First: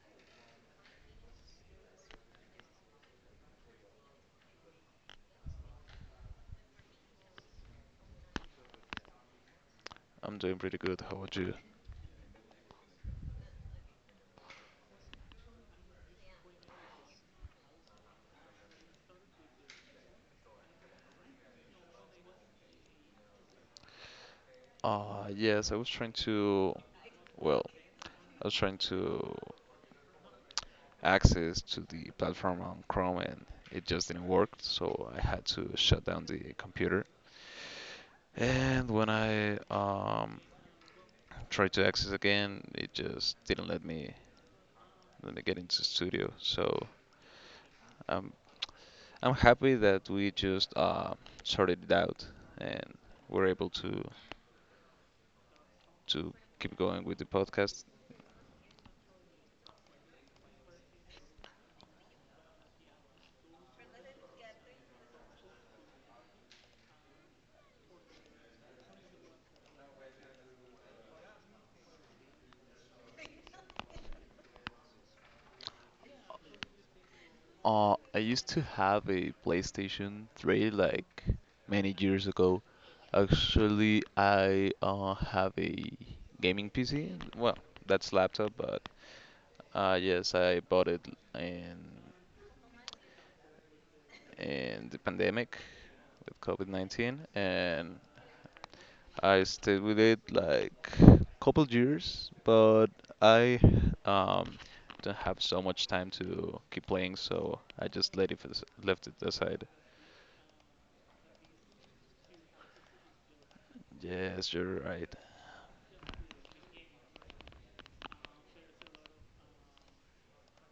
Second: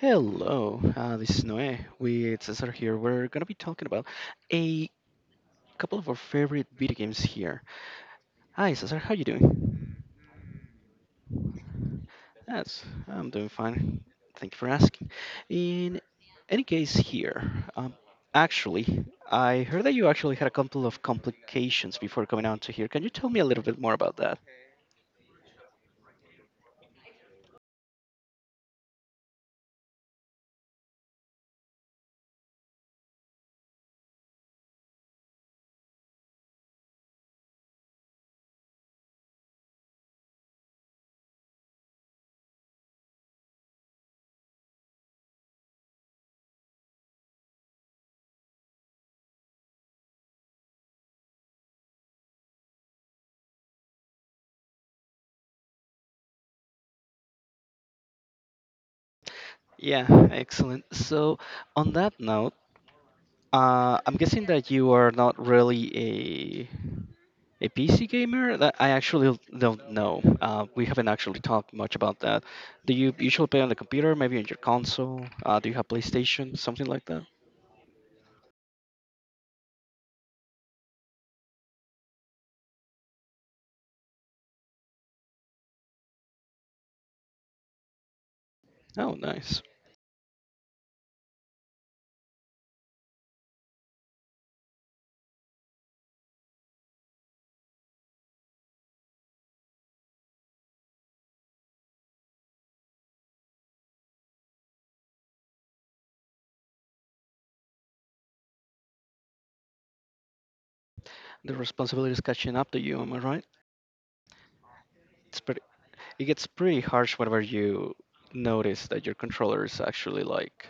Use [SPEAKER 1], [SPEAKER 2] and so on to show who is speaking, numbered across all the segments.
[SPEAKER 1] Hello, this is Noe with Cesar here. We're gonna be talking about a couple of our favorite video games here. Hi, Cesar, how you doing?
[SPEAKER 2] I'm doing pretty good. How about you?
[SPEAKER 1] Yes, I'm doing fine. Thank you for asking. In any case, here, um, actually, I heard that you actually had a couple of complications before coming out to here. Can you tell me a little bit more about that?
[SPEAKER 2] Yes, I was trying to, well, I was trying to access to the platform on Chrome and it just didn't work, so I had to shut down the computer. And when I tried to access again, it just didn't let me get into studio. So I'm I'm happy that we just sorted it out and we're able to keep going with the podcast.
[SPEAKER 1] Yeah, excellent. So, on that note, I'm guessing that you are not really a PC gamer? That I actually don't know. We haven't actually talked much about that. Do you usually play on the computer, maybe on your console? Do you have PlayStation, something like that?
[SPEAKER 2] I used to have a PlayStation 3 like many years ago. Actually, I have a gaming PC. Well, that's laptop, but
[SPEAKER 1] Oh, nice.
[SPEAKER 2] yes, I bought it in in the pandemic with COVID-19, and I stayed with it like couple years, but I um, don't have so much time to keep playing, so I just left it aside.
[SPEAKER 1] The responsibility is catching up to you, am I right?
[SPEAKER 2] Yes, you're right.
[SPEAKER 1] It's pretty, it gets pretty harsh whenever you notice that your controller is actually like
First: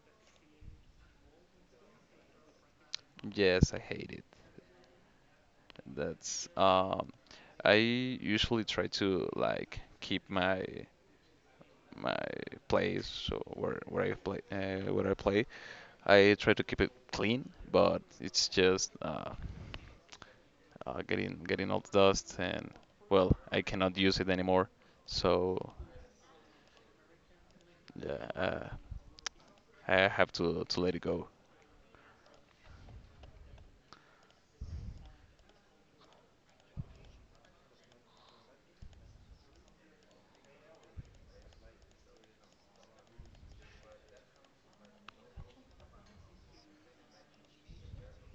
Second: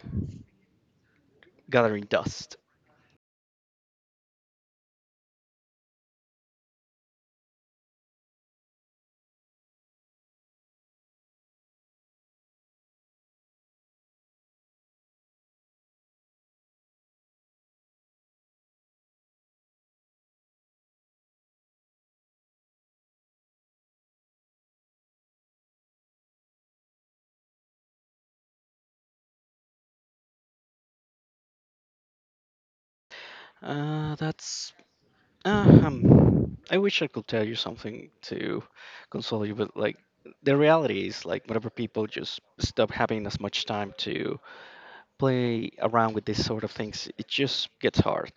[SPEAKER 1] gathering dust.
[SPEAKER 2] Yes, I hate it. That's I usually try to like keep my place or where I play where I play. I try to keep it clean, but it's just getting all the dust and well, I cannot use it anymore. So yeah, I have to let it go.
[SPEAKER 1] That's I wish I could tell you something to console you, but like the reality is, like whenever people just stop having as much time to play around with these sort of things, it just gets hard.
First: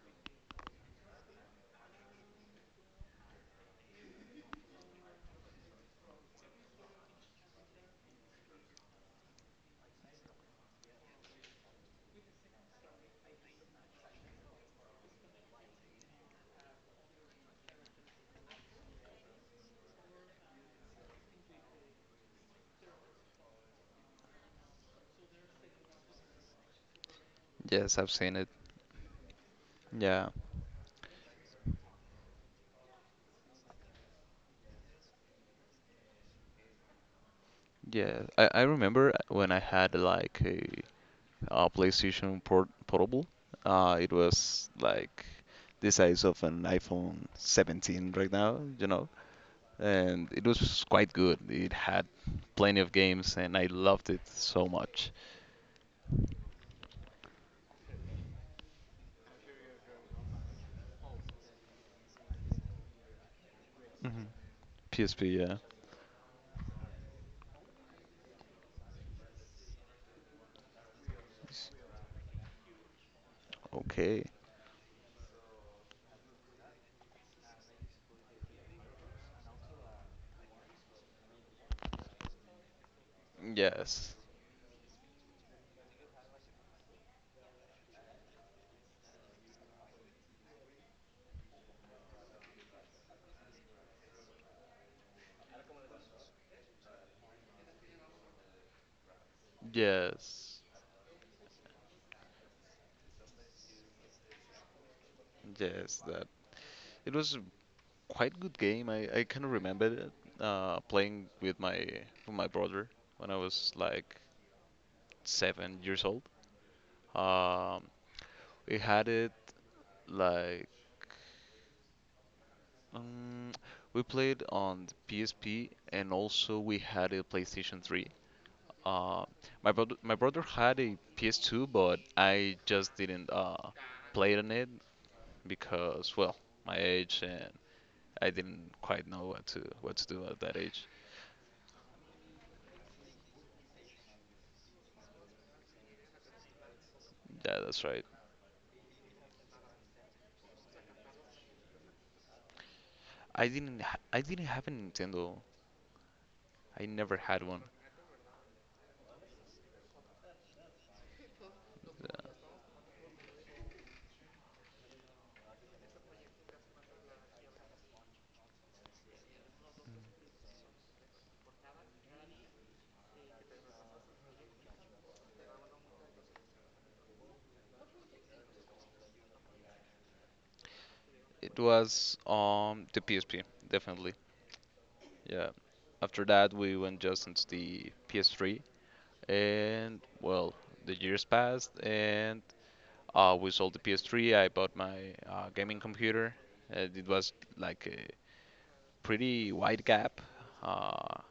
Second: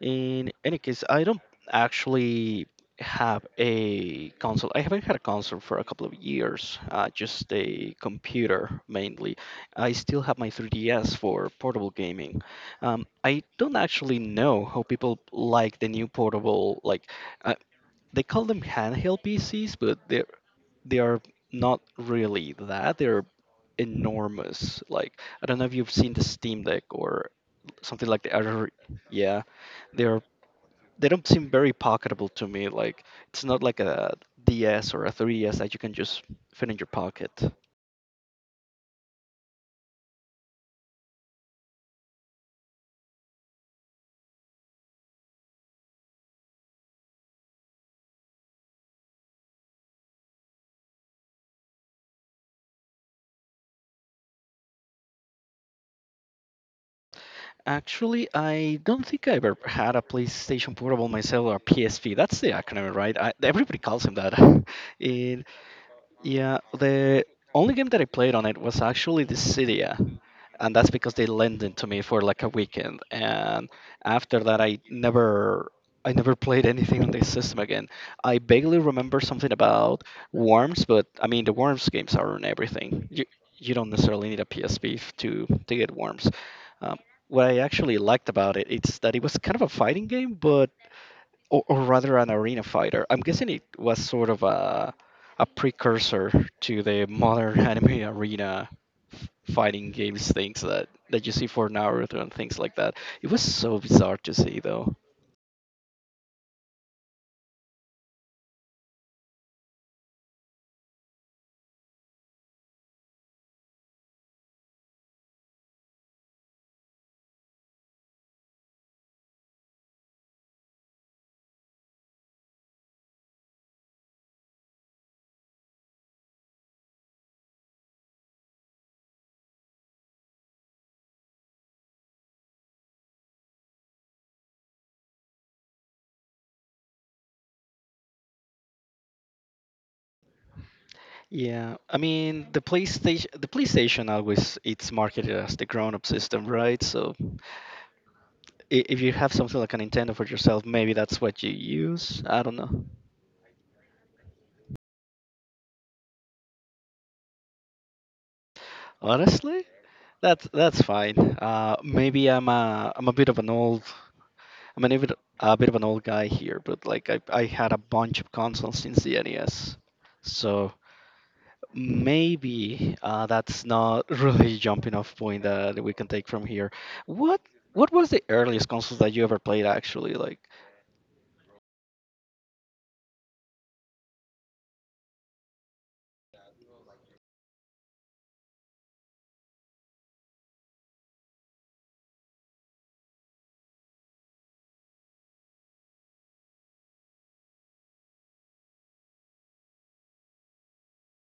[SPEAKER 1] In any case, I don't actually have a console. I haven't had a console for a couple of years, just a computer mainly. I still have my 3DS for portable gaming. I don't actually know how people like the new portable, uh, they call them handheld PCs, but they are not really that. They're enormous. Like I don't know if you've seen the Steam Deck or
[SPEAKER 2] Yes,
[SPEAKER 1] something
[SPEAKER 2] I've
[SPEAKER 1] like the
[SPEAKER 2] seen it.
[SPEAKER 1] other. Yeah, they're
[SPEAKER 2] Yeah,
[SPEAKER 1] they don't seem very pocketable to me. Like it's not like a DS or a 3DS that you can just fit in your pocket.
[SPEAKER 2] yeah. I remember when I had like a PlayStation Portable. It was like the size of an iPhone 17 right now, you know, and it was quite good. It had plenty of games, and I loved it so much.
[SPEAKER 1] Actually, I don't think I've ever had a PlayStation Portable myself or PSP. That's the acronym, right? Everybody calls him that.
[SPEAKER 2] PSP,
[SPEAKER 1] And
[SPEAKER 2] yeah.
[SPEAKER 1] Yeah, the only game that I played on it was actually the Cydia, and that's because they lent it to me for like a weekend. And
[SPEAKER 2] Okay.
[SPEAKER 1] after that, I never played anything on this system again. I vaguely remember something about Worms, but I mean the Worms games are on everything. You don't
[SPEAKER 2] Yes.
[SPEAKER 1] necessarily need a PSP to get Worms. Um, what I actually liked about it, it's that it was kind of a fighting game, but or rather an arena fighter. I'm guessing it was sort of a precursor to the modern anime arena f- fighting games
[SPEAKER 2] Yes.
[SPEAKER 1] things that you see for Naruto and things like that. It was so bizarre to see though.
[SPEAKER 2] Yes. That it was a quite good game. I kind of remember it, playing with my brother when I was like 7 years old. Um, we had it. Like, um, we played on the PSP and also we had a PlayStation 3. Uh, my brother had a PS2, but I just didn't play on it because, well, my age and I didn't quite know what to do at that age.
[SPEAKER 1] Yeah, I mean the PlayStation always it's marketed as the grown-up system, right? So
[SPEAKER 2] Yeah, that's right.
[SPEAKER 1] if you have something like a Nintendo for yourself, maybe that's what you use. I don't know.
[SPEAKER 2] I didn't have a Nintendo. I never had one.
[SPEAKER 1] Honestly, that's fine. Maybe I'm a bit of an old I am mean, even a bit of an old guy here, but like I had a bunch of consoles since the NES, so maybe that's not really jumping off point that we can take from here. What what was the earliest console that you ever played actually? Like,
[SPEAKER 2] It was the PSP, definitely. Yeah. After that, we went just into the PS3 and well, the years passed, and we sold the PS3. I bought my gaming computer. It was like a pretty wide gap uh,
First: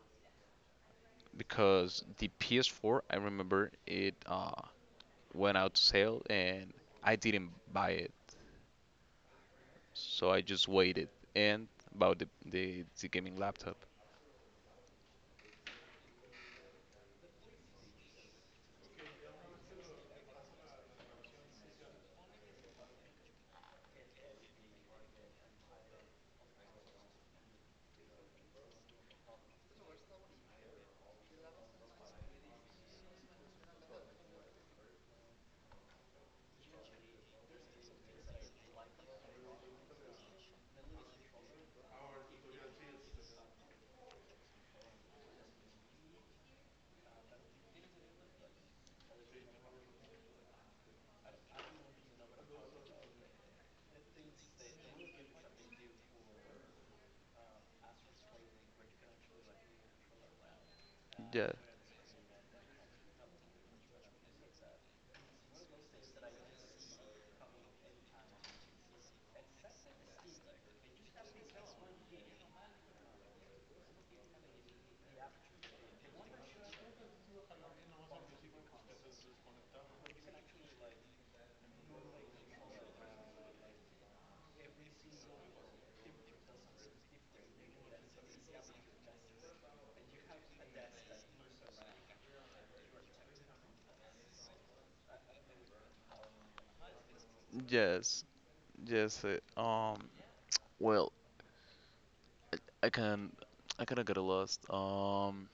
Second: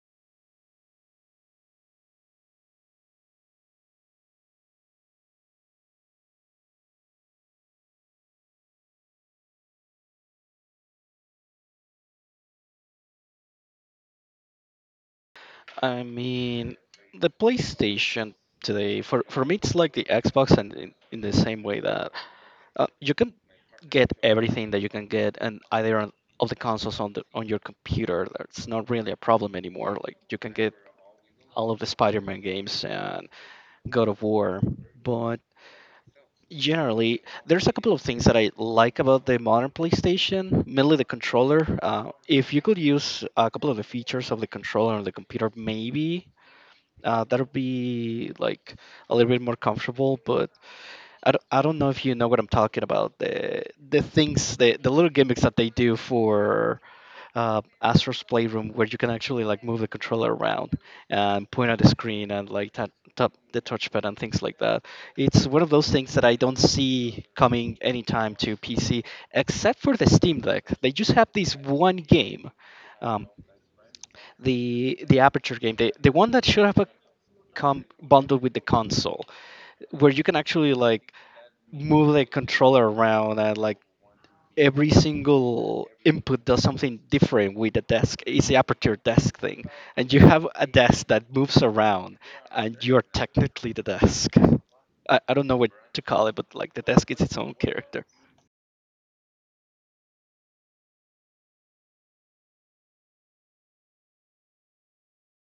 [SPEAKER 2] because the PS4, I remember it went out to sale, and I didn't buy it, so I just waited and bought the gaming laptop.
[SPEAKER 1] I mean, the PlayStation today for me it's like the Xbox and in the same way that you can get everything that you can get and either on of the consoles on the on your computer. That's not really a problem anymore. Like you can get all of the Spider-Man games and God of War, but generally there's a couple of things that I like about the modern PlayStation, mainly the controller. If you could use a couple of the features of the controller on the computer, maybe that would be like a little bit more comfortable. But I don't know if you know what I'm talking about. The little gimmicks that they do for Astro's Playroom where you can actually like move the controller around
[SPEAKER 2] Yeah,
[SPEAKER 1] and point at the screen and like tap the touchpad and things like that. It's one of those things that I don't see coming anytime to PC, except for the Steam Deck. They just have this one game, um, the Aperture game, the one that should have a come bundled with the console, where you can actually like move the controller around and like every single input does something different with the desk. It's the aperture desk thing. And you have a desk that moves around, and you're technically the desk. I don't know what to call it, but like the desk is its own character.
[SPEAKER 2] yes, yes. Well, I I can I kind of got lost.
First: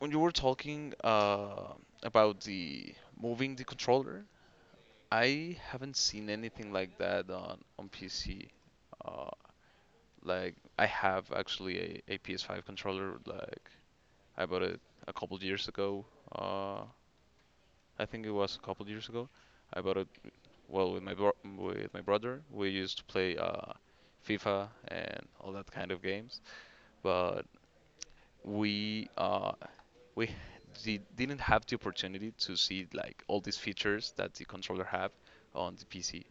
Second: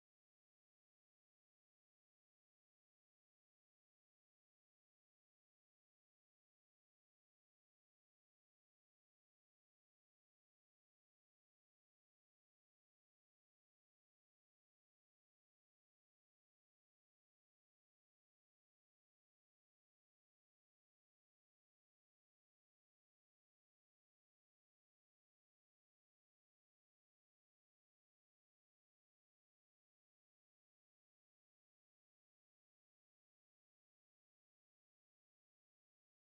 [SPEAKER 2] When you were talking about the moving the controller, I haven't seen anything like that on PC. Uh, like I have actually a PS5 controller. Like I bought it a couple years ago. Uh, I think it was a couple years ago. I bought it well with my brother. We used to play FIFA and all that kind of games. But we uh, we didn't have the opportunity to see like all these features that the controller have on the PC.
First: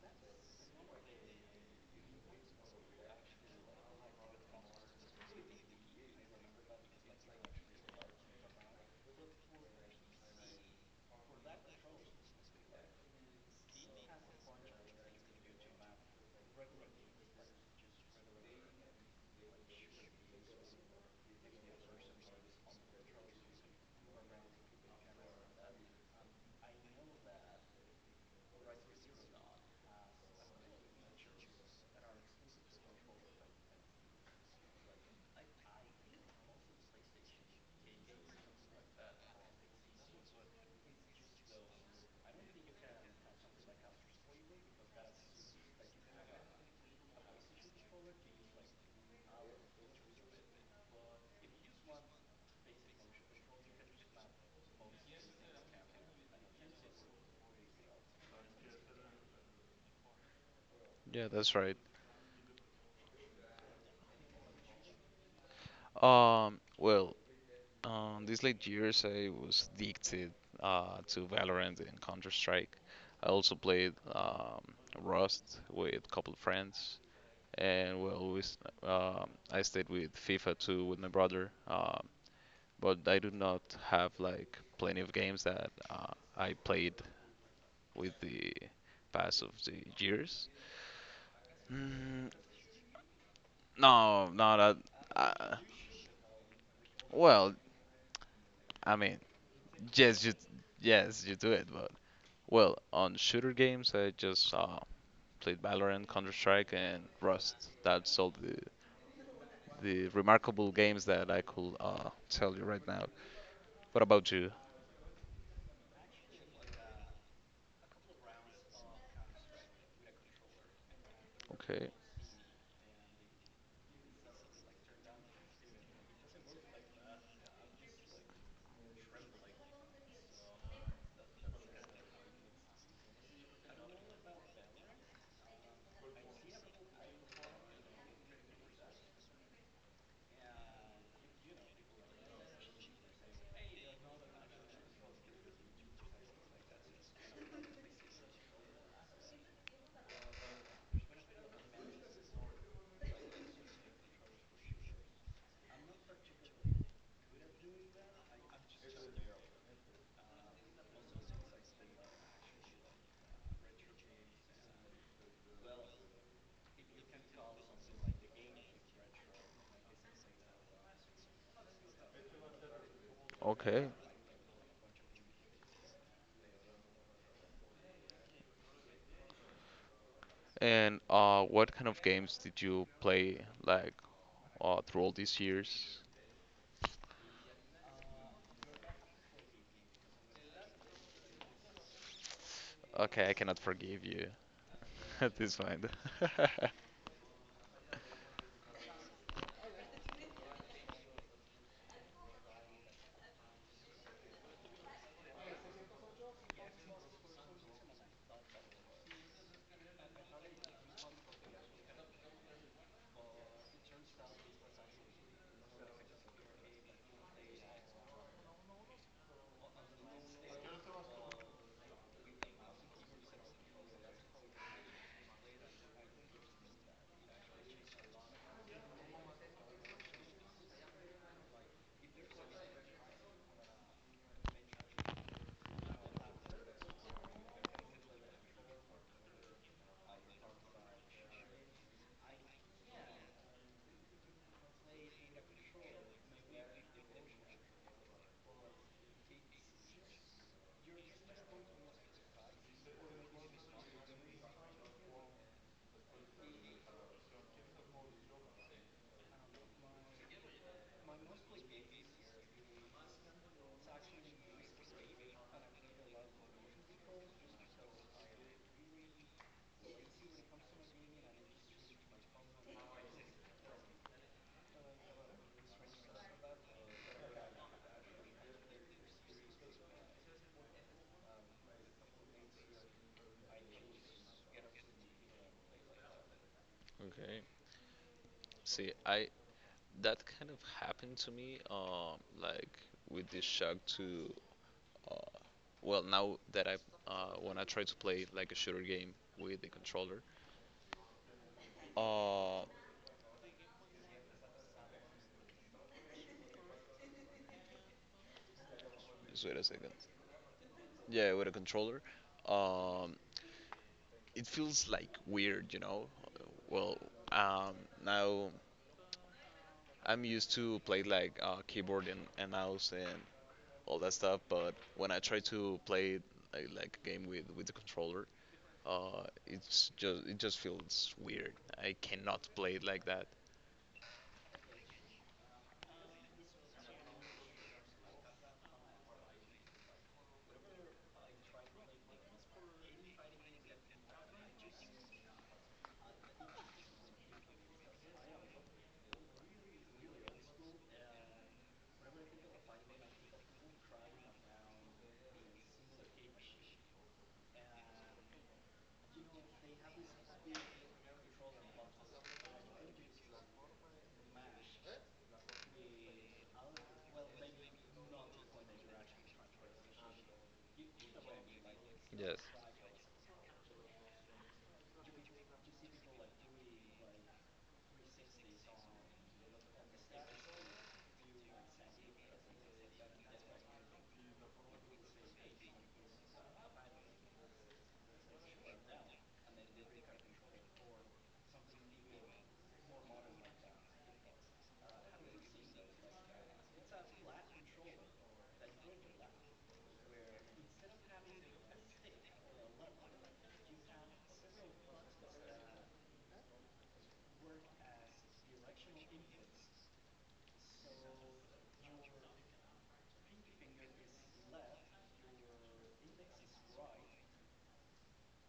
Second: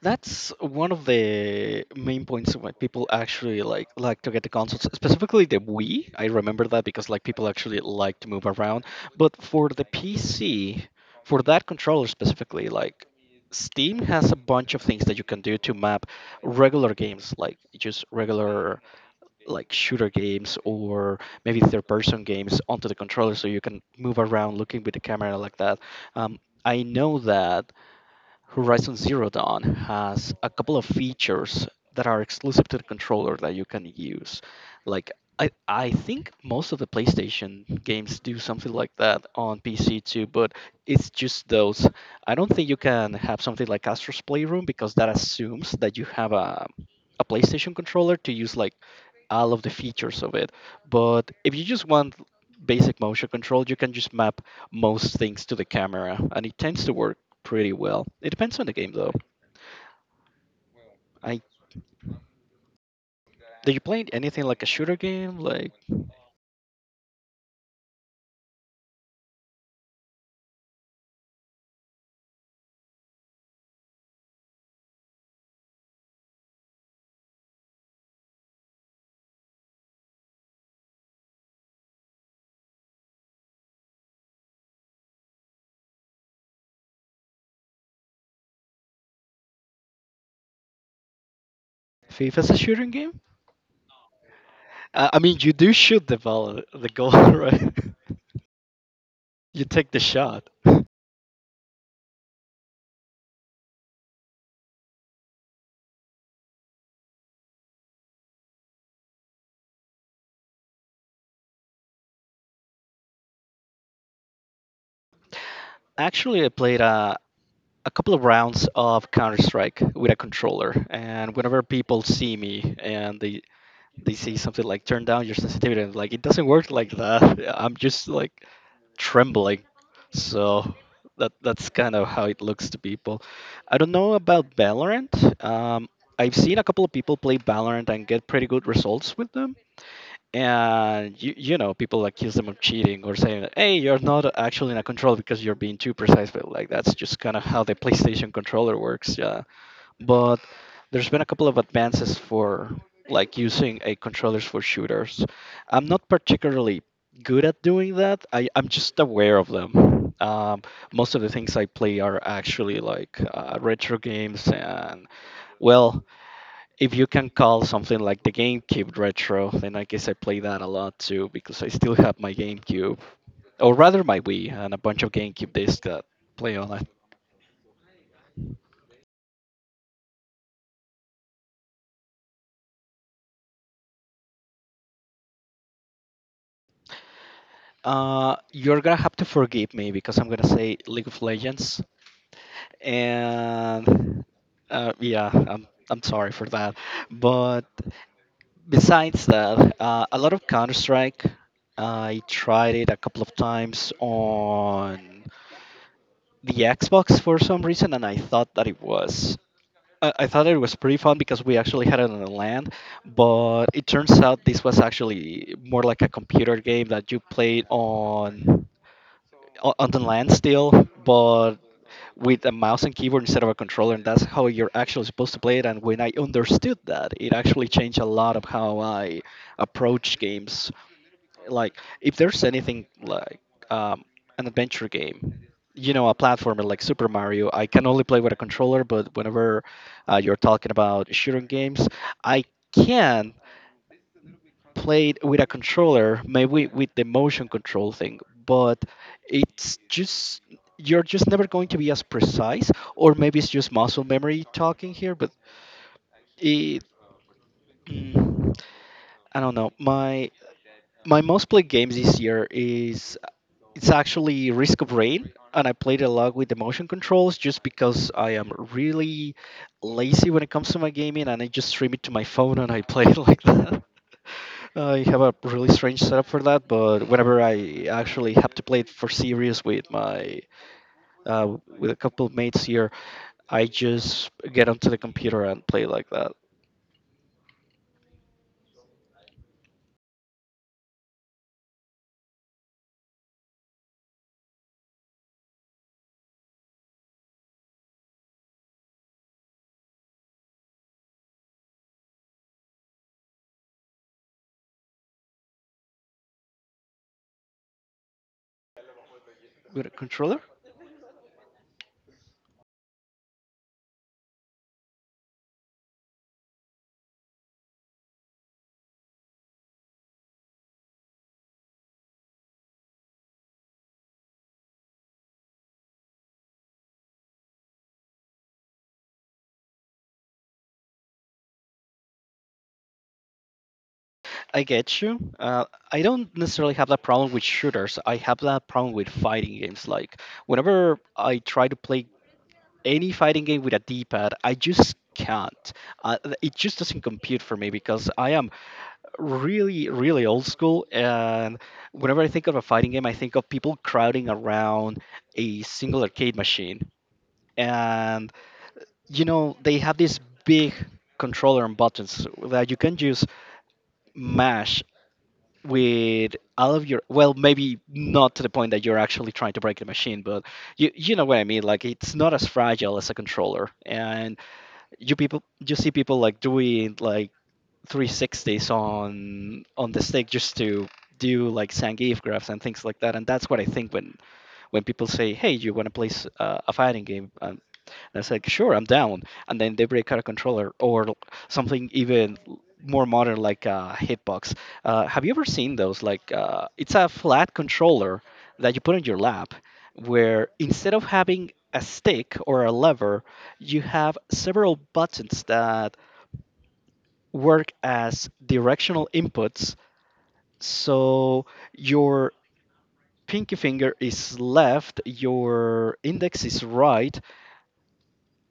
[SPEAKER 1] That's one of the main points why people actually like to get the consoles, specifically the Wii. I remember that because like people actually like to move around. But for the PC, for that controller specifically, like Steam has a bunch of things that you can do to map regular games, like just regular like shooter games or maybe third person games onto the controller so you can move around looking with the camera like that. Um, I know that Horizon Zero Dawn has a couple of features that are exclusive to the controller that you can use. Like I think most of the PlayStation games do something like that on PC too, but it's just those. I don't think you can have something like Astro's Playroom because that assumes that you have a PlayStation controller to use like all of the features of it. But if you just want basic motion control, you can just map most things to the camera, and it tends to work pretty well. It depends on the game though.
[SPEAKER 2] Yeah,
[SPEAKER 1] I
[SPEAKER 2] that's right.
[SPEAKER 1] Do you play anything like a shooter game? Like
[SPEAKER 2] Um, well, these late years I was addicted to Valorant and Counter Strike. I also played Rust with a couple of friends, and well, I stayed with FIFA too with my brother. But I do not have like plenty of games that I played with the pass of the years. Mm,
[SPEAKER 1] FIFA's a shooting game?
[SPEAKER 2] no, no, that.
[SPEAKER 1] I mean, you
[SPEAKER 2] Uh,
[SPEAKER 1] do shoot the ball, the goal,
[SPEAKER 2] well,
[SPEAKER 1] right?
[SPEAKER 2] I mean,
[SPEAKER 1] You take the
[SPEAKER 2] yes,
[SPEAKER 1] shot.
[SPEAKER 2] yes, you do it, but well, on shooter games, I just played Valorant, Counter Strike, and Rust. That's all the remarkable games that I could tell you right now. What about you?
[SPEAKER 1] Actually, I played a couple of rounds of Counter Strike with a controller, and whenever
[SPEAKER 2] Okay,
[SPEAKER 1] people see me and they see something like turn down your sensitivity, and like it doesn't work like that. I'm just like trembling. So that's kind of how it looks to people. I don't know about Valorant. Um, I've seen a couple of people play Valorant and get pretty good results with them. And you know, people accuse them of cheating or saying, "Hey, you're not actually in a controller because you're being too precise." But like that's just kind of how the PlayStation controller works. Yeah, but there's been a couple of advances for like using a controllers for shooters. I'm not particularly good at doing that. I'm just aware of them. Most of the things I play are actually like retro games and well, if you can call something like the GameCube retro, then I guess I play that a lot too because I still have my GameCube, or
[SPEAKER 2] okay.
[SPEAKER 1] rather my Wii and a bunch of GameCube discs that play on.
[SPEAKER 2] And what kind of games did you play like through all these years?
[SPEAKER 1] You're gonna have to forgive me because I'm gonna say League of Legends,
[SPEAKER 2] Okay, I cannot forgive
[SPEAKER 1] and
[SPEAKER 2] you
[SPEAKER 1] yeah,
[SPEAKER 2] at this point.
[SPEAKER 1] I'm sorry for that. But besides that, a lot of Counter Strike. I tried it a couple of times on the Xbox for some reason, and I thought that it was I thought it was pretty fun because we actually had it on the land, but it turns out this was actually more like a computer game that you played on on the land still, but with a mouse and keyboard instead of a controller, and that's how you're actually supposed to play it. And when I understood that, it actually changed a lot of how I approach games. Like, if there's anything like um, an adventure game, you know, a platformer like Super Mario, I can only play with a controller, but whenever you're talking about shooting games. I can play it with a controller, maybe with the motion control thing, but it's just you're just never going to be as precise, or maybe it's just muscle memory talking here, but it. mm, I don't know. My most played games this year is it's actually Risk of Rain, and I played a lot with the motion controls just because I am really lazy when it comes to my gaming, and I just stream it to my phone and I play it like that. I have a really strange setup for that, but whenever I actually have to play it for serious with my with a couple of mates here, I just get onto the computer and play like that
[SPEAKER 2] Okay. See, I that kind of happened to me, with this uh, now that when I try to play like a shooter game with the controller, uh, just wait a
[SPEAKER 1] with
[SPEAKER 2] second.
[SPEAKER 1] a controller.
[SPEAKER 2] Yeah, with a controller, um, it feels like weird, you know. Well, um, Now I'm used to play like keyboard and mouse and all that stuff, but when I try to play like a game with the controller, it just feels weird. I cannot play it like that.
[SPEAKER 1] I get you. I don't necessarily have that problem with shooters. I have that problem with fighting games. Like whenever I try to play any fighting game with a D-pad, I just can't. It just doesn't compute for me because I am really, really old school. And whenever I think of a fighting game, I think of people crowding around a single arcade machine, and they have this big controller and buttons that you can just mash with all of your, well, maybe not to the point that you're actually trying to break the machine, but you know what I mean. Like, it's not
[SPEAKER 2] Yes.
[SPEAKER 1] as fragile as a controller. And you see people like doing like 360s on the stick just to do like Zangief graphs and things like that. And that's what I think when people say, hey, you want to play a fighting game? And I said, sure, I'm down. And then they break out a controller or something even more modern like a hitbox. Have you ever seen those? Like, it's a flat controller that you put in your lap where instead of having a stick or a lever you have several buttons that work as directional inputs. So your pinky finger is left, your index is right,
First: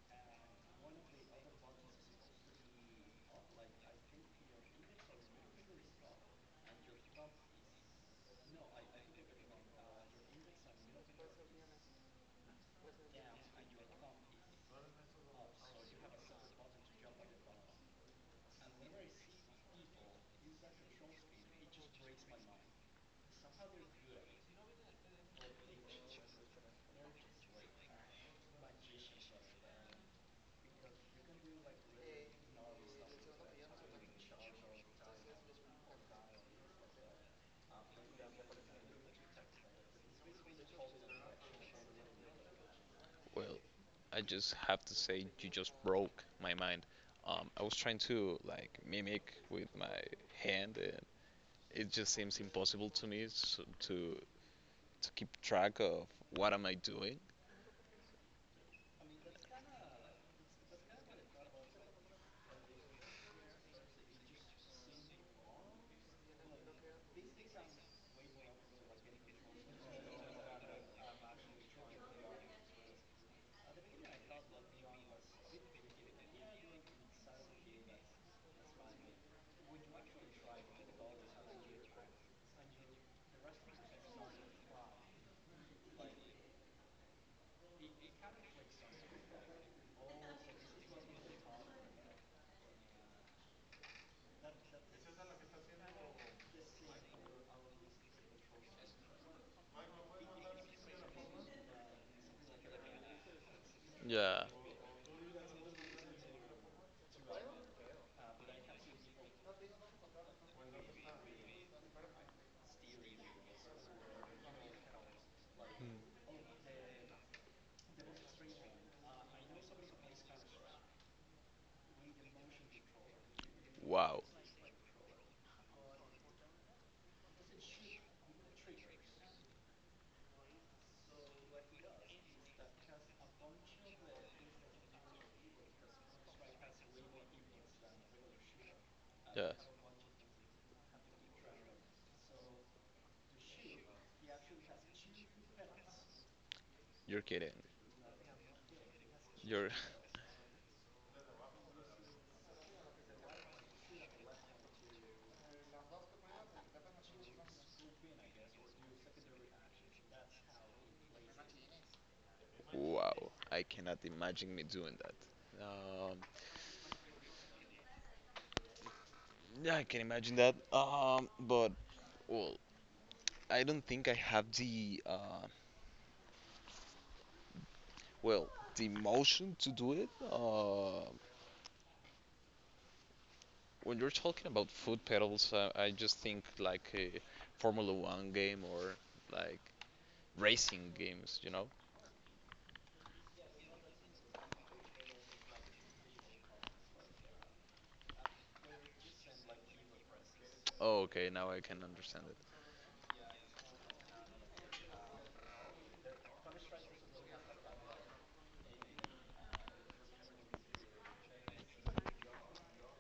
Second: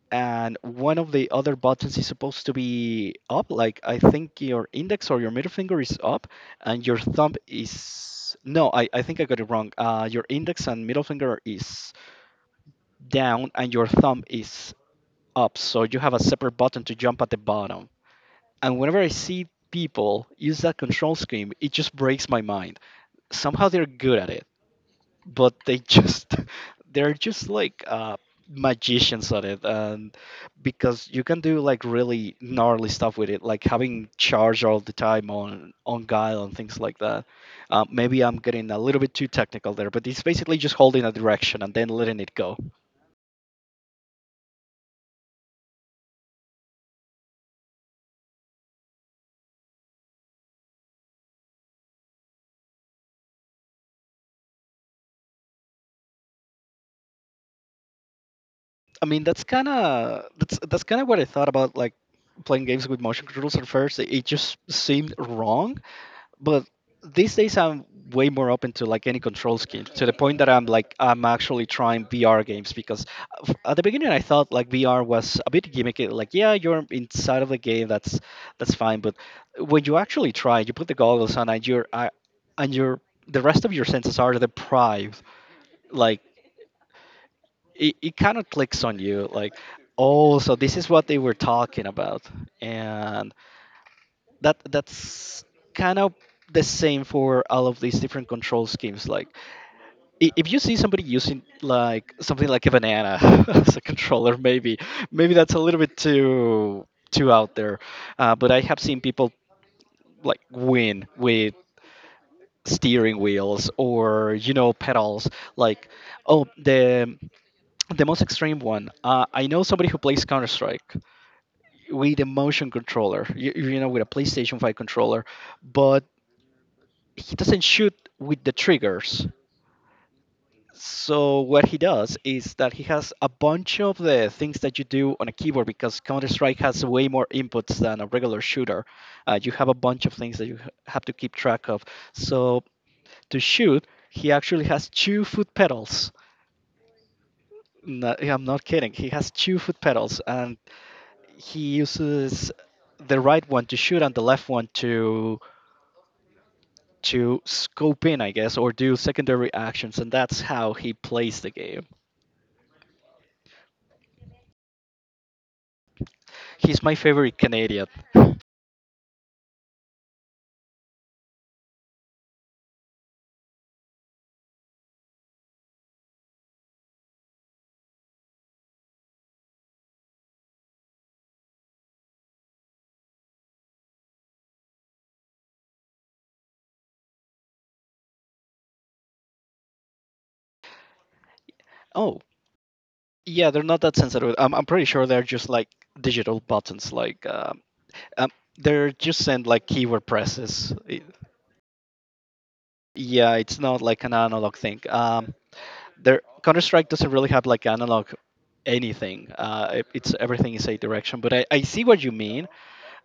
[SPEAKER 1] and one of the other buttons is supposed to be up. Like, I think your index or your middle finger is up, and your thumb is. No, I think I got it wrong. Your index and middle finger is down, and your thumb is up. So you have a separate button to jump at the bottom. And whenever I see people use that control scheme, it just breaks my mind. Somehow they're good at it, but they just they're just like, magicians at it, and because you can do like really gnarly stuff with it, like having charge all the time on guile and things like that. Maybe I'm getting a little bit too technical there, but it's basically just holding a direction and then letting it go.
[SPEAKER 2] Well, I just have to say you just broke my mind. I was trying to like mimic with my hand, and it just seems impossible to me s to keep track of what am I doing.
[SPEAKER 1] I mean, that's kind of what I thought about like playing games with motion controls at first. It just seemed wrong, but these days I'm way more open to like any control scheme to the point that I'm like, I'm actually trying VR games because at the beginning I thought like VR was a bit gimmicky. Like, yeah, you're inside of the game, that's fine, but when you actually try, you put the goggles on and you're, and are the rest of your senses are deprived. Like, it kind of clicks on you like, oh, so this is what they were talking about. And that's kind of the same for all of these different control schemes. Like, if you see somebody using like something like a banana as a controller,
[SPEAKER 2] Yeah.
[SPEAKER 1] maybe that's a little bit too out there. But I have seen people like win with steering wheels or, pedals. Like, oh, the most extreme one. I know somebody who plays Counter-Strike with a motion controller, you know, with a
[SPEAKER 2] Wow.
[SPEAKER 1] PlayStation 5 controller. But he doesn't shoot with the triggers. So what he does is that he has a bunch of the things that you do on a keyboard because Counter Strike has way more inputs than a regular shooter. You have
[SPEAKER 2] Yes,
[SPEAKER 1] a bunch of things that you have to keep track of. So to shoot, he actually has two-foot pedals.
[SPEAKER 2] you're kidding.
[SPEAKER 1] No, I'm not kidding. He has two
[SPEAKER 2] You're
[SPEAKER 1] foot pedals, and he uses the right one to shoot and the left one to scope in, I guess, or do secondary actions, and that's how he plays the game.
[SPEAKER 2] wow. I cannot imagine me doing that. Um,
[SPEAKER 1] He's my favorite Canadian.
[SPEAKER 2] yeah, I can imagine that. But well, I don't think I have the well the emotion to do it. When you're talking about foot pedals, I just think like a Formula One game or like racing games. You know?
[SPEAKER 1] Oh, yeah, they're not that sensitive. I'm pretty sure they're just like digital buttons. Like, um, they're just sent like keyword presses.
[SPEAKER 2] Oh, okay, now I can understand it.
[SPEAKER 1] Yeah, it's not like an analog thing. There, Counter Strike doesn't really have like analog anything. It- it's Everything is a direction. But I see what you mean,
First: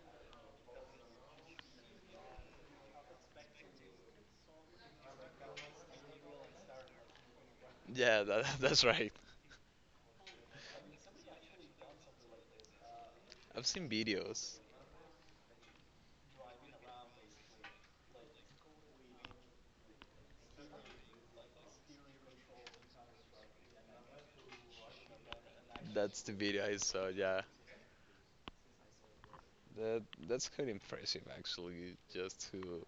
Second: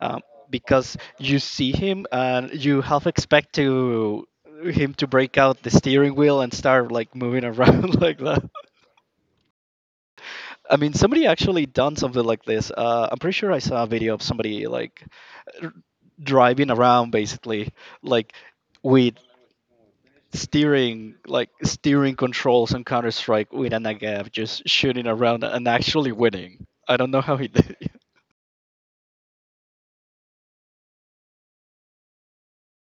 [SPEAKER 1] um, because you see him and you half expect to him to break out the steering wheel and start like moving around like
[SPEAKER 2] Yeah,
[SPEAKER 1] that.
[SPEAKER 2] that, that's right.
[SPEAKER 1] I mean, somebody actually done something like this. I'm pretty sure I
[SPEAKER 2] I've
[SPEAKER 1] saw a
[SPEAKER 2] seen
[SPEAKER 1] video of
[SPEAKER 2] videos.
[SPEAKER 1] somebody like r- driving around basically, like with steering, like steering controls on Counter Strike with a Nagav, just shooting around and actually
[SPEAKER 2] That's the
[SPEAKER 1] winning.
[SPEAKER 2] video I
[SPEAKER 1] I
[SPEAKER 2] saw.
[SPEAKER 1] don't know how
[SPEAKER 2] Yeah,
[SPEAKER 1] he did it.
[SPEAKER 2] that that's quite impressive actually. Just to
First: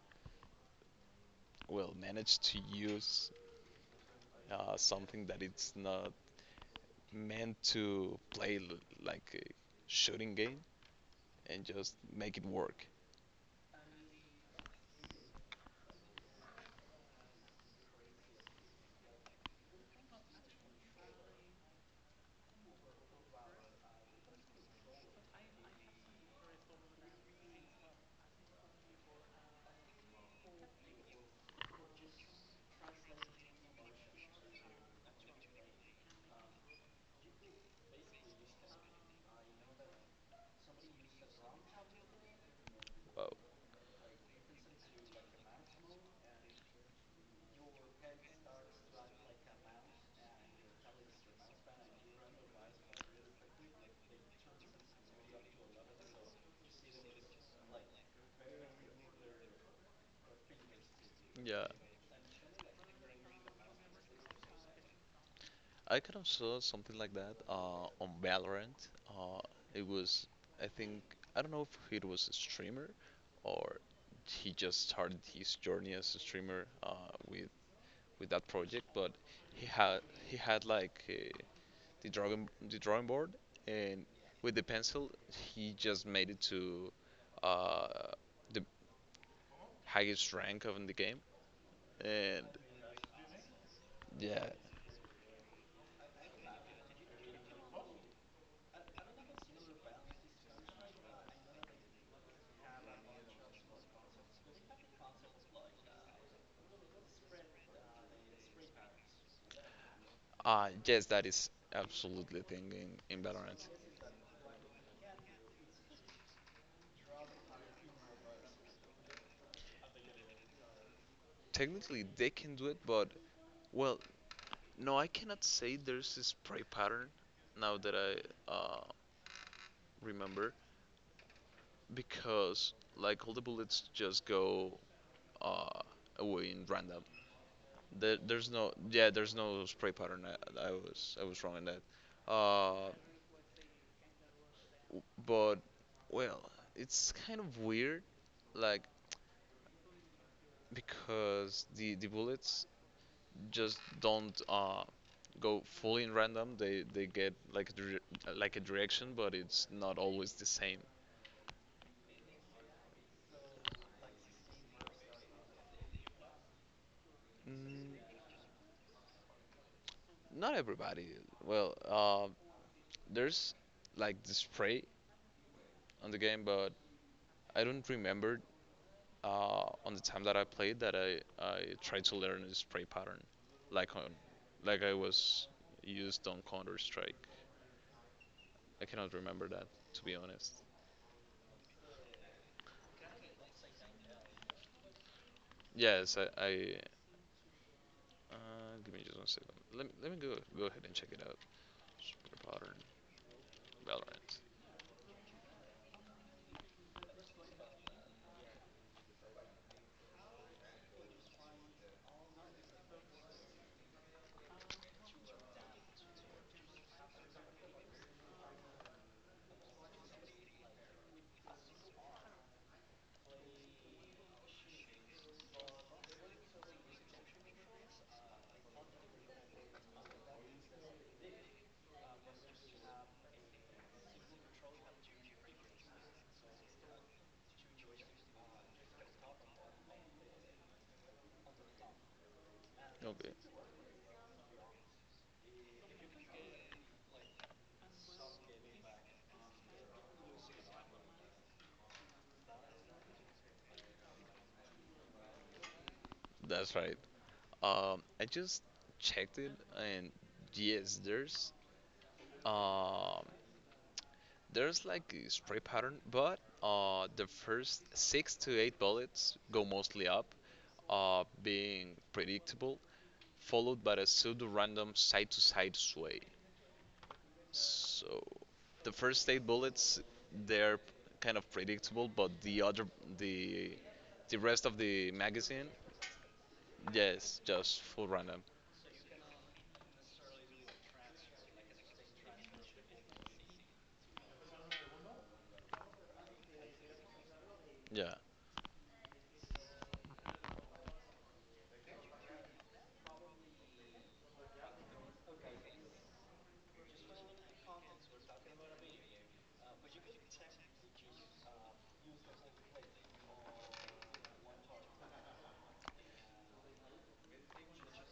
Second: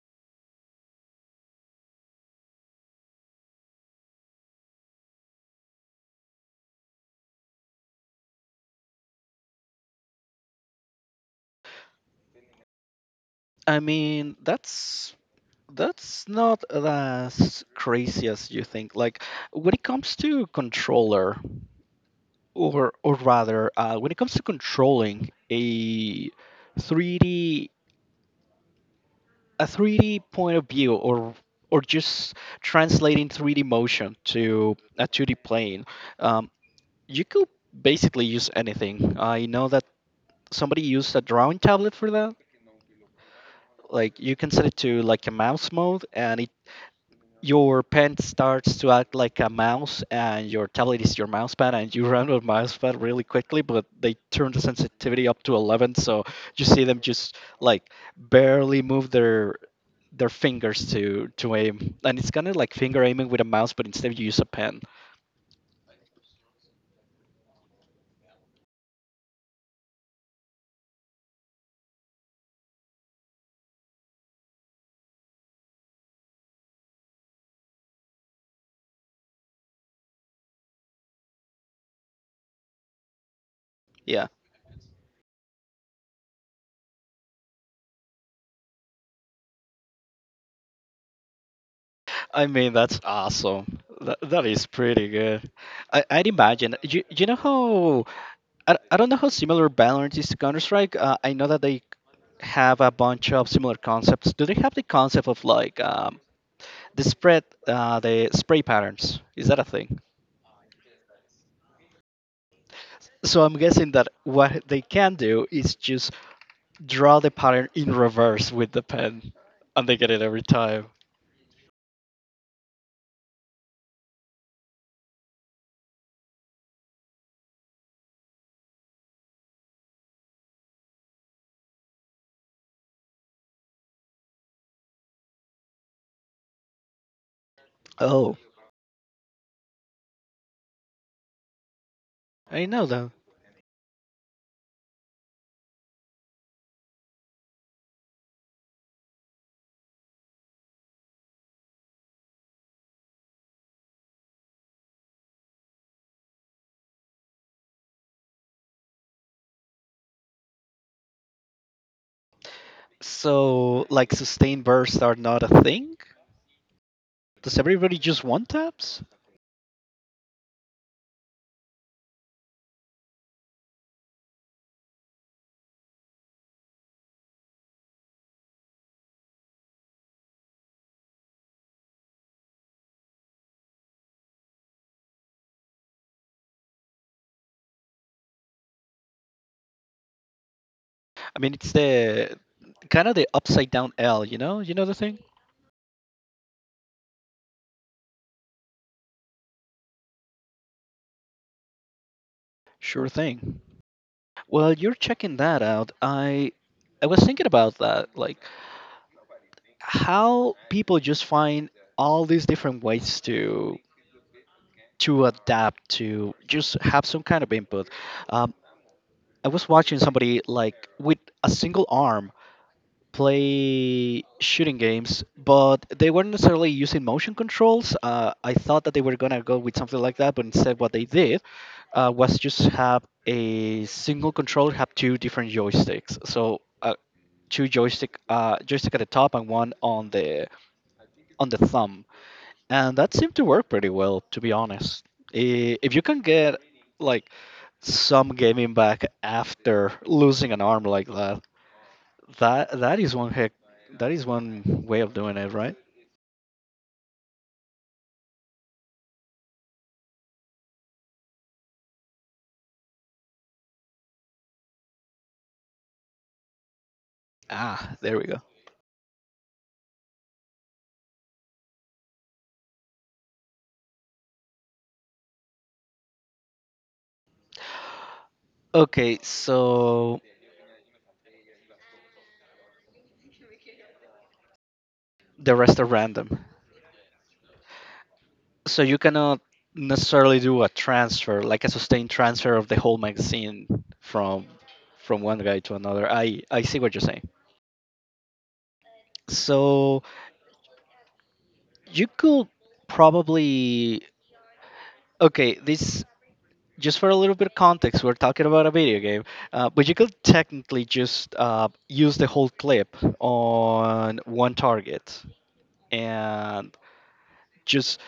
[SPEAKER 2] Well, manage to use something that it's not meant to play like a shooting game and just make it work.
[SPEAKER 1] I mean, that's not as crazy as you think. Like, when it comes to controller, or rather, when it comes to controlling a 3D, a 3D point of view, or just translating 3D motion to a 2D plane. um, you could basically use anything. I know that somebody used a drawing tablet for that.
[SPEAKER 2] Wow.
[SPEAKER 1] Like, you can set it to like a mouse mode, and it your pen starts to act like a mouse, and your tablet is your mouse pad, and you run with mouse pad really quickly. But they turn the sensitivity up to 11, so you see them just like barely move their fingers to
[SPEAKER 2] Yeah,
[SPEAKER 1] aim, and it's kind of like finger aiming with a mouse, but instead you use a pen.
[SPEAKER 2] I kind of saw something like that on Valorant. It was, I think, I don't know if it was a streamer or he just started his journey as a streamer with that project, but he had he had like the drawing board and
[SPEAKER 1] Yeah.
[SPEAKER 2] with the pencil he just made it to uh, the highest rank of in the game. And
[SPEAKER 1] I mean, that's awesome. That
[SPEAKER 2] yeah,
[SPEAKER 1] is pretty good. I'd imagine. You know how? I don't know how similar Valorant is to Counter Strike. I know that they have a bunch of similar concepts. Do they have the concept of like, the spread, the spray patterns? Is that a thing?
[SPEAKER 2] yes, that is absolutely a thing in
[SPEAKER 1] So I'm
[SPEAKER 2] Valorant.
[SPEAKER 1] guessing that what they can do is just draw the pattern in reverse with the pen, and they get it every time.
[SPEAKER 2] Technically, they can do it, but well, no, I cannot say there's a spray pattern now that I remember because like all the bullets just go uh, away in random. There,
[SPEAKER 1] Oh,
[SPEAKER 2] there's no yeah, there's no spray pattern. I was wrong in that.
[SPEAKER 1] I know
[SPEAKER 2] Uh,
[SPEAKER 1] that.
[SPEAKER 2] but well, it's kind of weird like because the bullets just don't go fully in random. They get like a like a direction, but it's not always the same.
[SPEAKER 1] So, like, sustained bursts are not a thing? Does
[SPEAKER 2] Mm,
[SPEAKER 1] everybody just want taps?
[SPEAKER 2] not everybody. Well, there's like the spray on the game, but I don't remember on the time that I played that I tried to learn a spray pattern, like on like I was used on Counter Strike. I cannot remember that to be honest.
[SPEAKER 1] I mean, it's the kind of the upside down L, you know? You know the thing?
[SPEAKER 2] Yes, I Uh, give me just 1 second. Let me go ahead and check it out. Street Fighter
[SPEAKER 1] Sure
[SPEAKER 2] and
[SPEAKER 1] thing.
[SPEAKER 2] Valorant.
[SPEAKER 1] Well, you're checking that out. I was thinking about that, like how people just find all these different ways to adapt to just have some kind of input. Um, I was watching somebody like with a single arm play shooting games, but they weren't necessarily using motion controls. I thought that they were gonna go with something like that, but instead, what they did, was just have a single controller have two different joysticks. So, two joystick, joystick at the top and one on the thumb, and that
[SPEAKER 2] Okay,
[SPEAKER 1] seemed to work pretty well, to be honest. If you can get like some gaming back after losing an arm like that, that is one heck. That is one way of doing it, right?
[SPEAKER 2] that's right. I just checked it, and yes, um there's like a spray pattern, but the first
[SPEAKER 1] Ah, there we
[SPEAKER 2] six
[SPEAKER 1] go.
[SPEAKER 2] to eight bullets go mostly up, being predictable, followed by a pseudo-random side-to-side sway. So the
[SPEAKER 1] Okay,
[SPEAKER 2] first 8 bullets
[SPEAKER 1] so
[SPEAKER 2] they're kind of predictable, but the the rest of the
[SPEAKER 1] the
[SPEAKER 2] magazine,
[SPEAKER 1] rest are random.
[SPEAKER 2] yes, just full random.
[SPEAKER 1] So you cannot necessarily do a transfer, like a sustained transfer of the whole magazine from one guy to another. I see what you're saying.
[SPEAKER 2] Yeah,
[SPEAKER 1] So you could probably Okay, this just for a little bit of context, we're talking about a video game, but you could technically just use the whole clip on one target and just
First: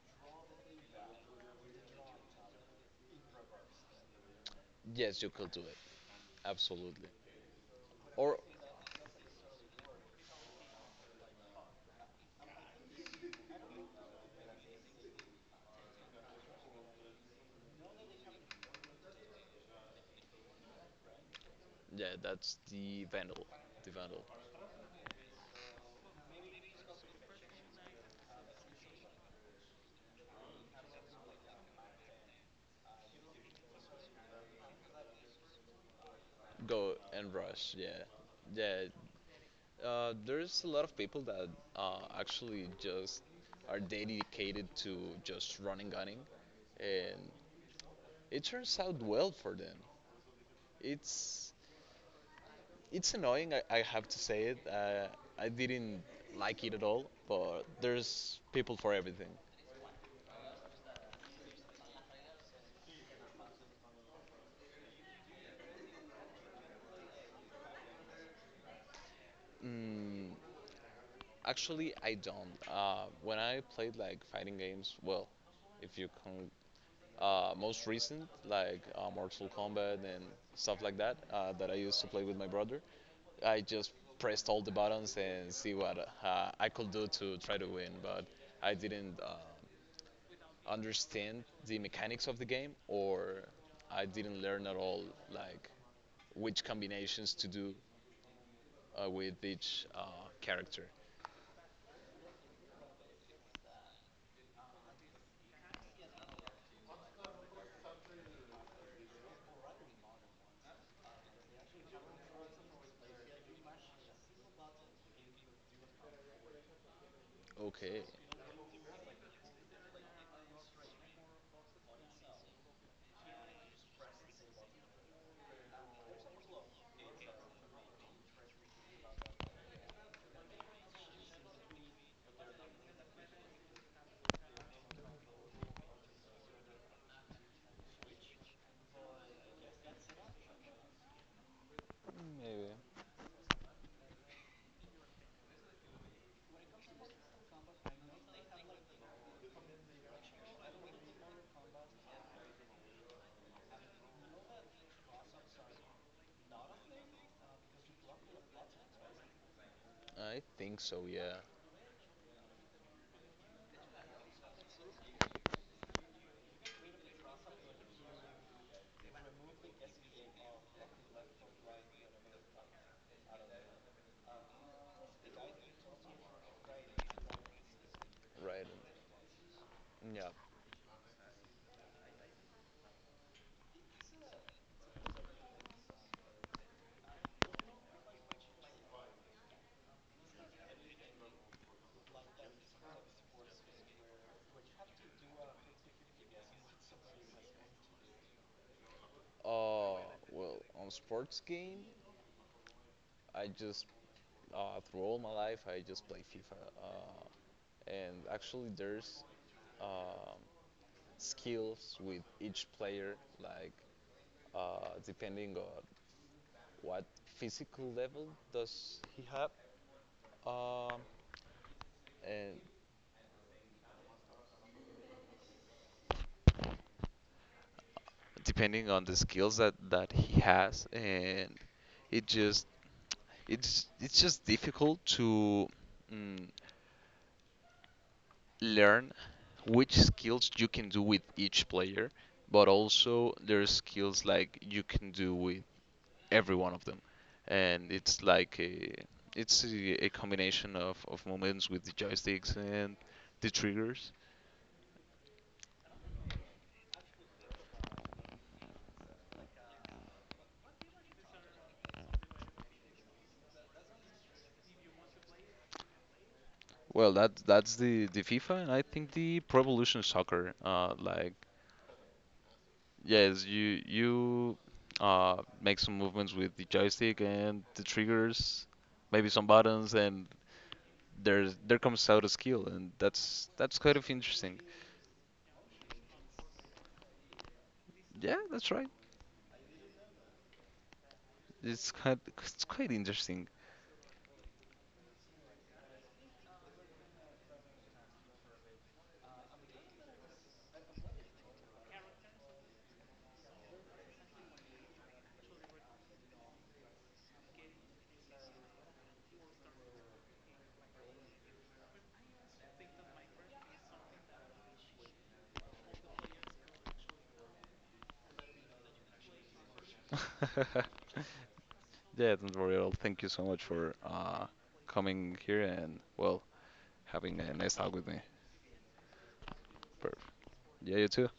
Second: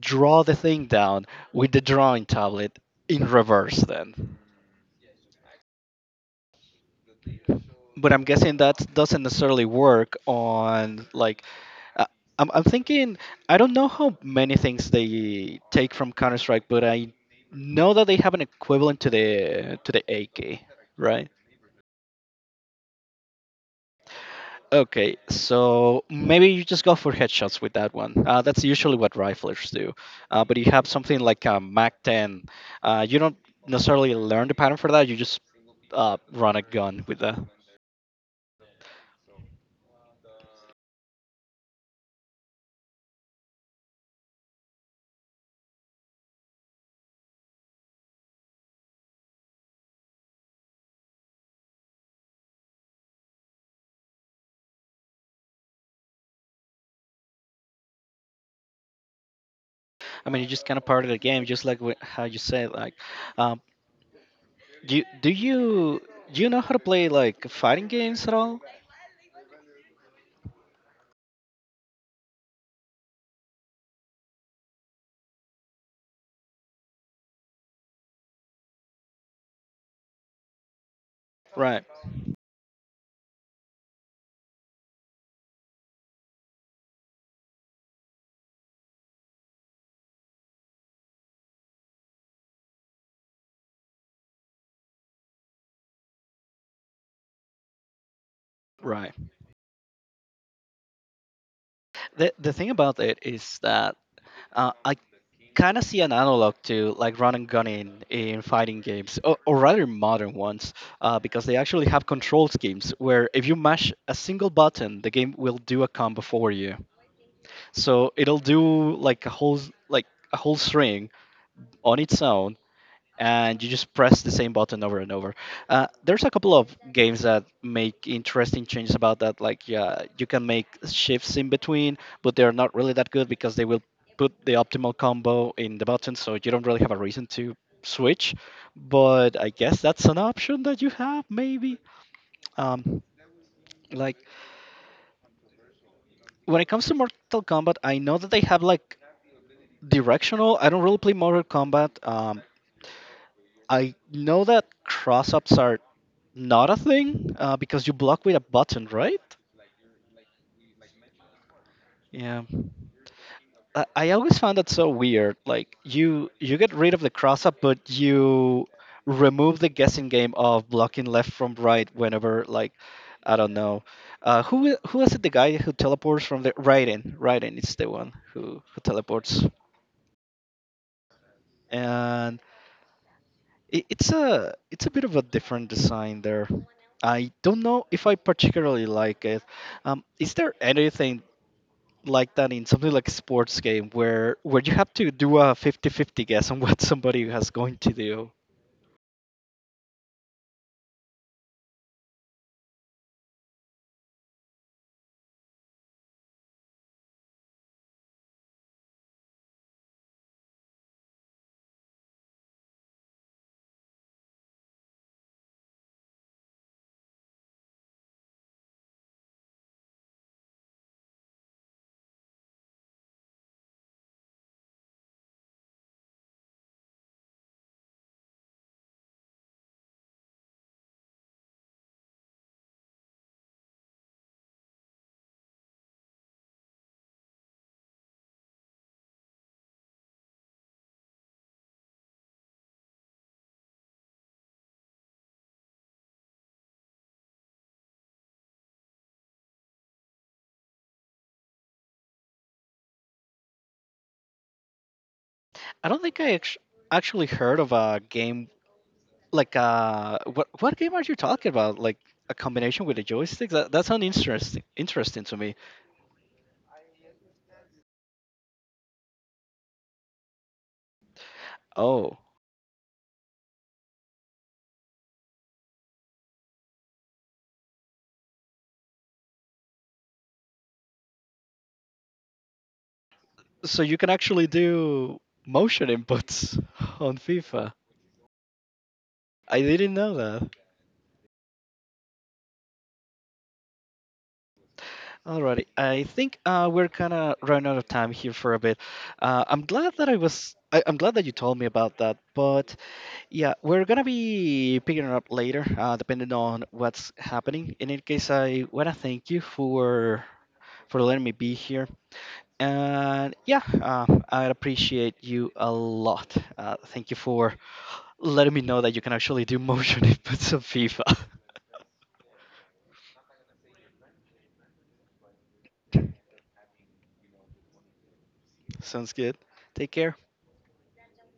[SPEAKER 1] draw the thing down with the drawing tablet in reverse then.
[SPEAKER 2] yes, you could do it absolutely.
[SPEAKER 1] But I'm
[SPEAKER 2] Or
[SPEAKER 1] guessing that doesn't necessarily work on like, uh, I'm thinking I don't know how many things they take from Counter Strike, but I know that they have an equivalent to the AK, right?
[SPEAKER 2] yeah, that's the vandal, the vandal.
[SPEAKER 1] Okay, so maybe you just go for headshots with that one. That's usually what riflers do. But you have something like a Mac 10. You don't necessarily learn the pattern for that. You just, run a
[SPEAKER 2] Go
[SPEAKER 1] gun with
[SPEAKER 2] and
[SPEAKER 1] that.
[SPEAKER 2] rush. Yeah, yeah. There's a lot of people that actually just are dedicated to just running gunning, and it turns out well for them. It's It's annoying, I have to say it. I didn't like it at all, but there's people for everything.
[SPEAKER 1] I mean, you just kind of part of the game, just like how you said. Like, um, do you do you do you know how to play like fighting games at all?
[SPEAKER 2] Mm, Actually, I don't. When I played like fighting games, well, if you can, most recent like Mortal Kombat and stuff like that that I
[SPEAKER 1] Right,
[SPEAKER 2] used to play with my brother, I just pressed all the buttons and see what I could do to try to win, but I didn't understand the mechanics of the game, or I didn't learn at all like which combinations to do
[SPEAKER 1] right.
[SPEAKER 2] with each character.
[SPEAKER 1] The thing about it is that. I kind of see an analog to like run and gun in fighting games, or, rather modern ones, because they actually have control schemes where if you mash a single button, the game will do a combo for you.
[SPEAKER 2] Okay,
[SPEAKER 1] So it'll do like a whole s- like a whole string on its own and you just press the same button over and over. There's a couple of games that make interesting changes about that. Like, yeah, you can make shifts in between, but they're not really that good because they will put the optimal combo in the button, so you don't really have a reason to switch. But I guess that's an option that you have maybe.
[SPEAKER 2] maybe.
[SPEAKER 1] Um, like, when it comes to Mortal Kombat, I know that they have like directional. I don't really play Mortal Kombat. I know that cross ups are not a thing, because you block with a button, right?
[SPEAKER 2] I think so. Yeah,
[SPEAKER 1] Yeah. I always found that so weird. Like, you get rid of the cross up, but you remove the guessing game of blocking left from right whenever like I don't know. Who was it? The guy who teleports from the Raiden. Raiden is the one
[SPEAKER 2] right.
[SPEAKER 1] who teleports.
[SPEAKER 2] Yeah.
[SPEAKER 1] And it's a bit of a different design there. I don't know if I particularly like it. Is there anything like that in something like a sports game where you have to do a 50/50 guess on what somebody has going to do?
[SPEAKER 2] Uh, well, on sports game, I just through all my life I just play FIFA, uh, and actually there's um skills with each player like depending on what physical level does he have, um, and depending on the skills that he has and it just it's just difficult to mm, learn which skills you can do with each player, but also there are skills like you can do with every one of them and it's like a it's a combination of movements with the joysticks and the triggers.
[SPEAKER 1] I don't think I actually heard of a game like, what game are you talking about? Like a combination with a joystick? That sounds interesting to me.
[SPEAKER 2] Well, that that's the FIFA, and I think the Pro Evolution Soccer.
[SPEAKER 1] Oh,
[SPEAKER 2] Yes, you make some movements with the joystick and the triggers, maybe some buttons, and there comes out a skill, and that's
[SPEAKER 1] so
[SPEAKER 2] kind
[SPEAKER 1] you
[SPEAKER 2] of
[SPEAKER 1] can actually
[SPEAKER 2] interesting.
[SPEAKER 1] do motion inputs on FIFA.
[SPEAKER 2] Yeah, that's right.
[SPEAKER 1] I didn't know that.
[SPEAKER 2] It's quite interesting.
[SPEAKER 1] Alrighty, I think, we're kind of running out of time here for a bit. I'm glad that I was. I'm glad that you told me about that. But yeah, we're gonna be picking it up later, depending on what's happening. In any case, I wanna thank you for letting me be here. And yeah, I appreciate you a lot. Thank you for letting me know that you can actually do motion inputs on FIFA.
[SPEAKER 2] Yeah, don't worry at all. Thank you so much for coming here and well having a nice talk with me.
[SPEAKER 1] Sounds good. Take
[SPEAKER 2] Per-
[SPEAKER 1] care.
[SPEAKER 2] Yeah, you too.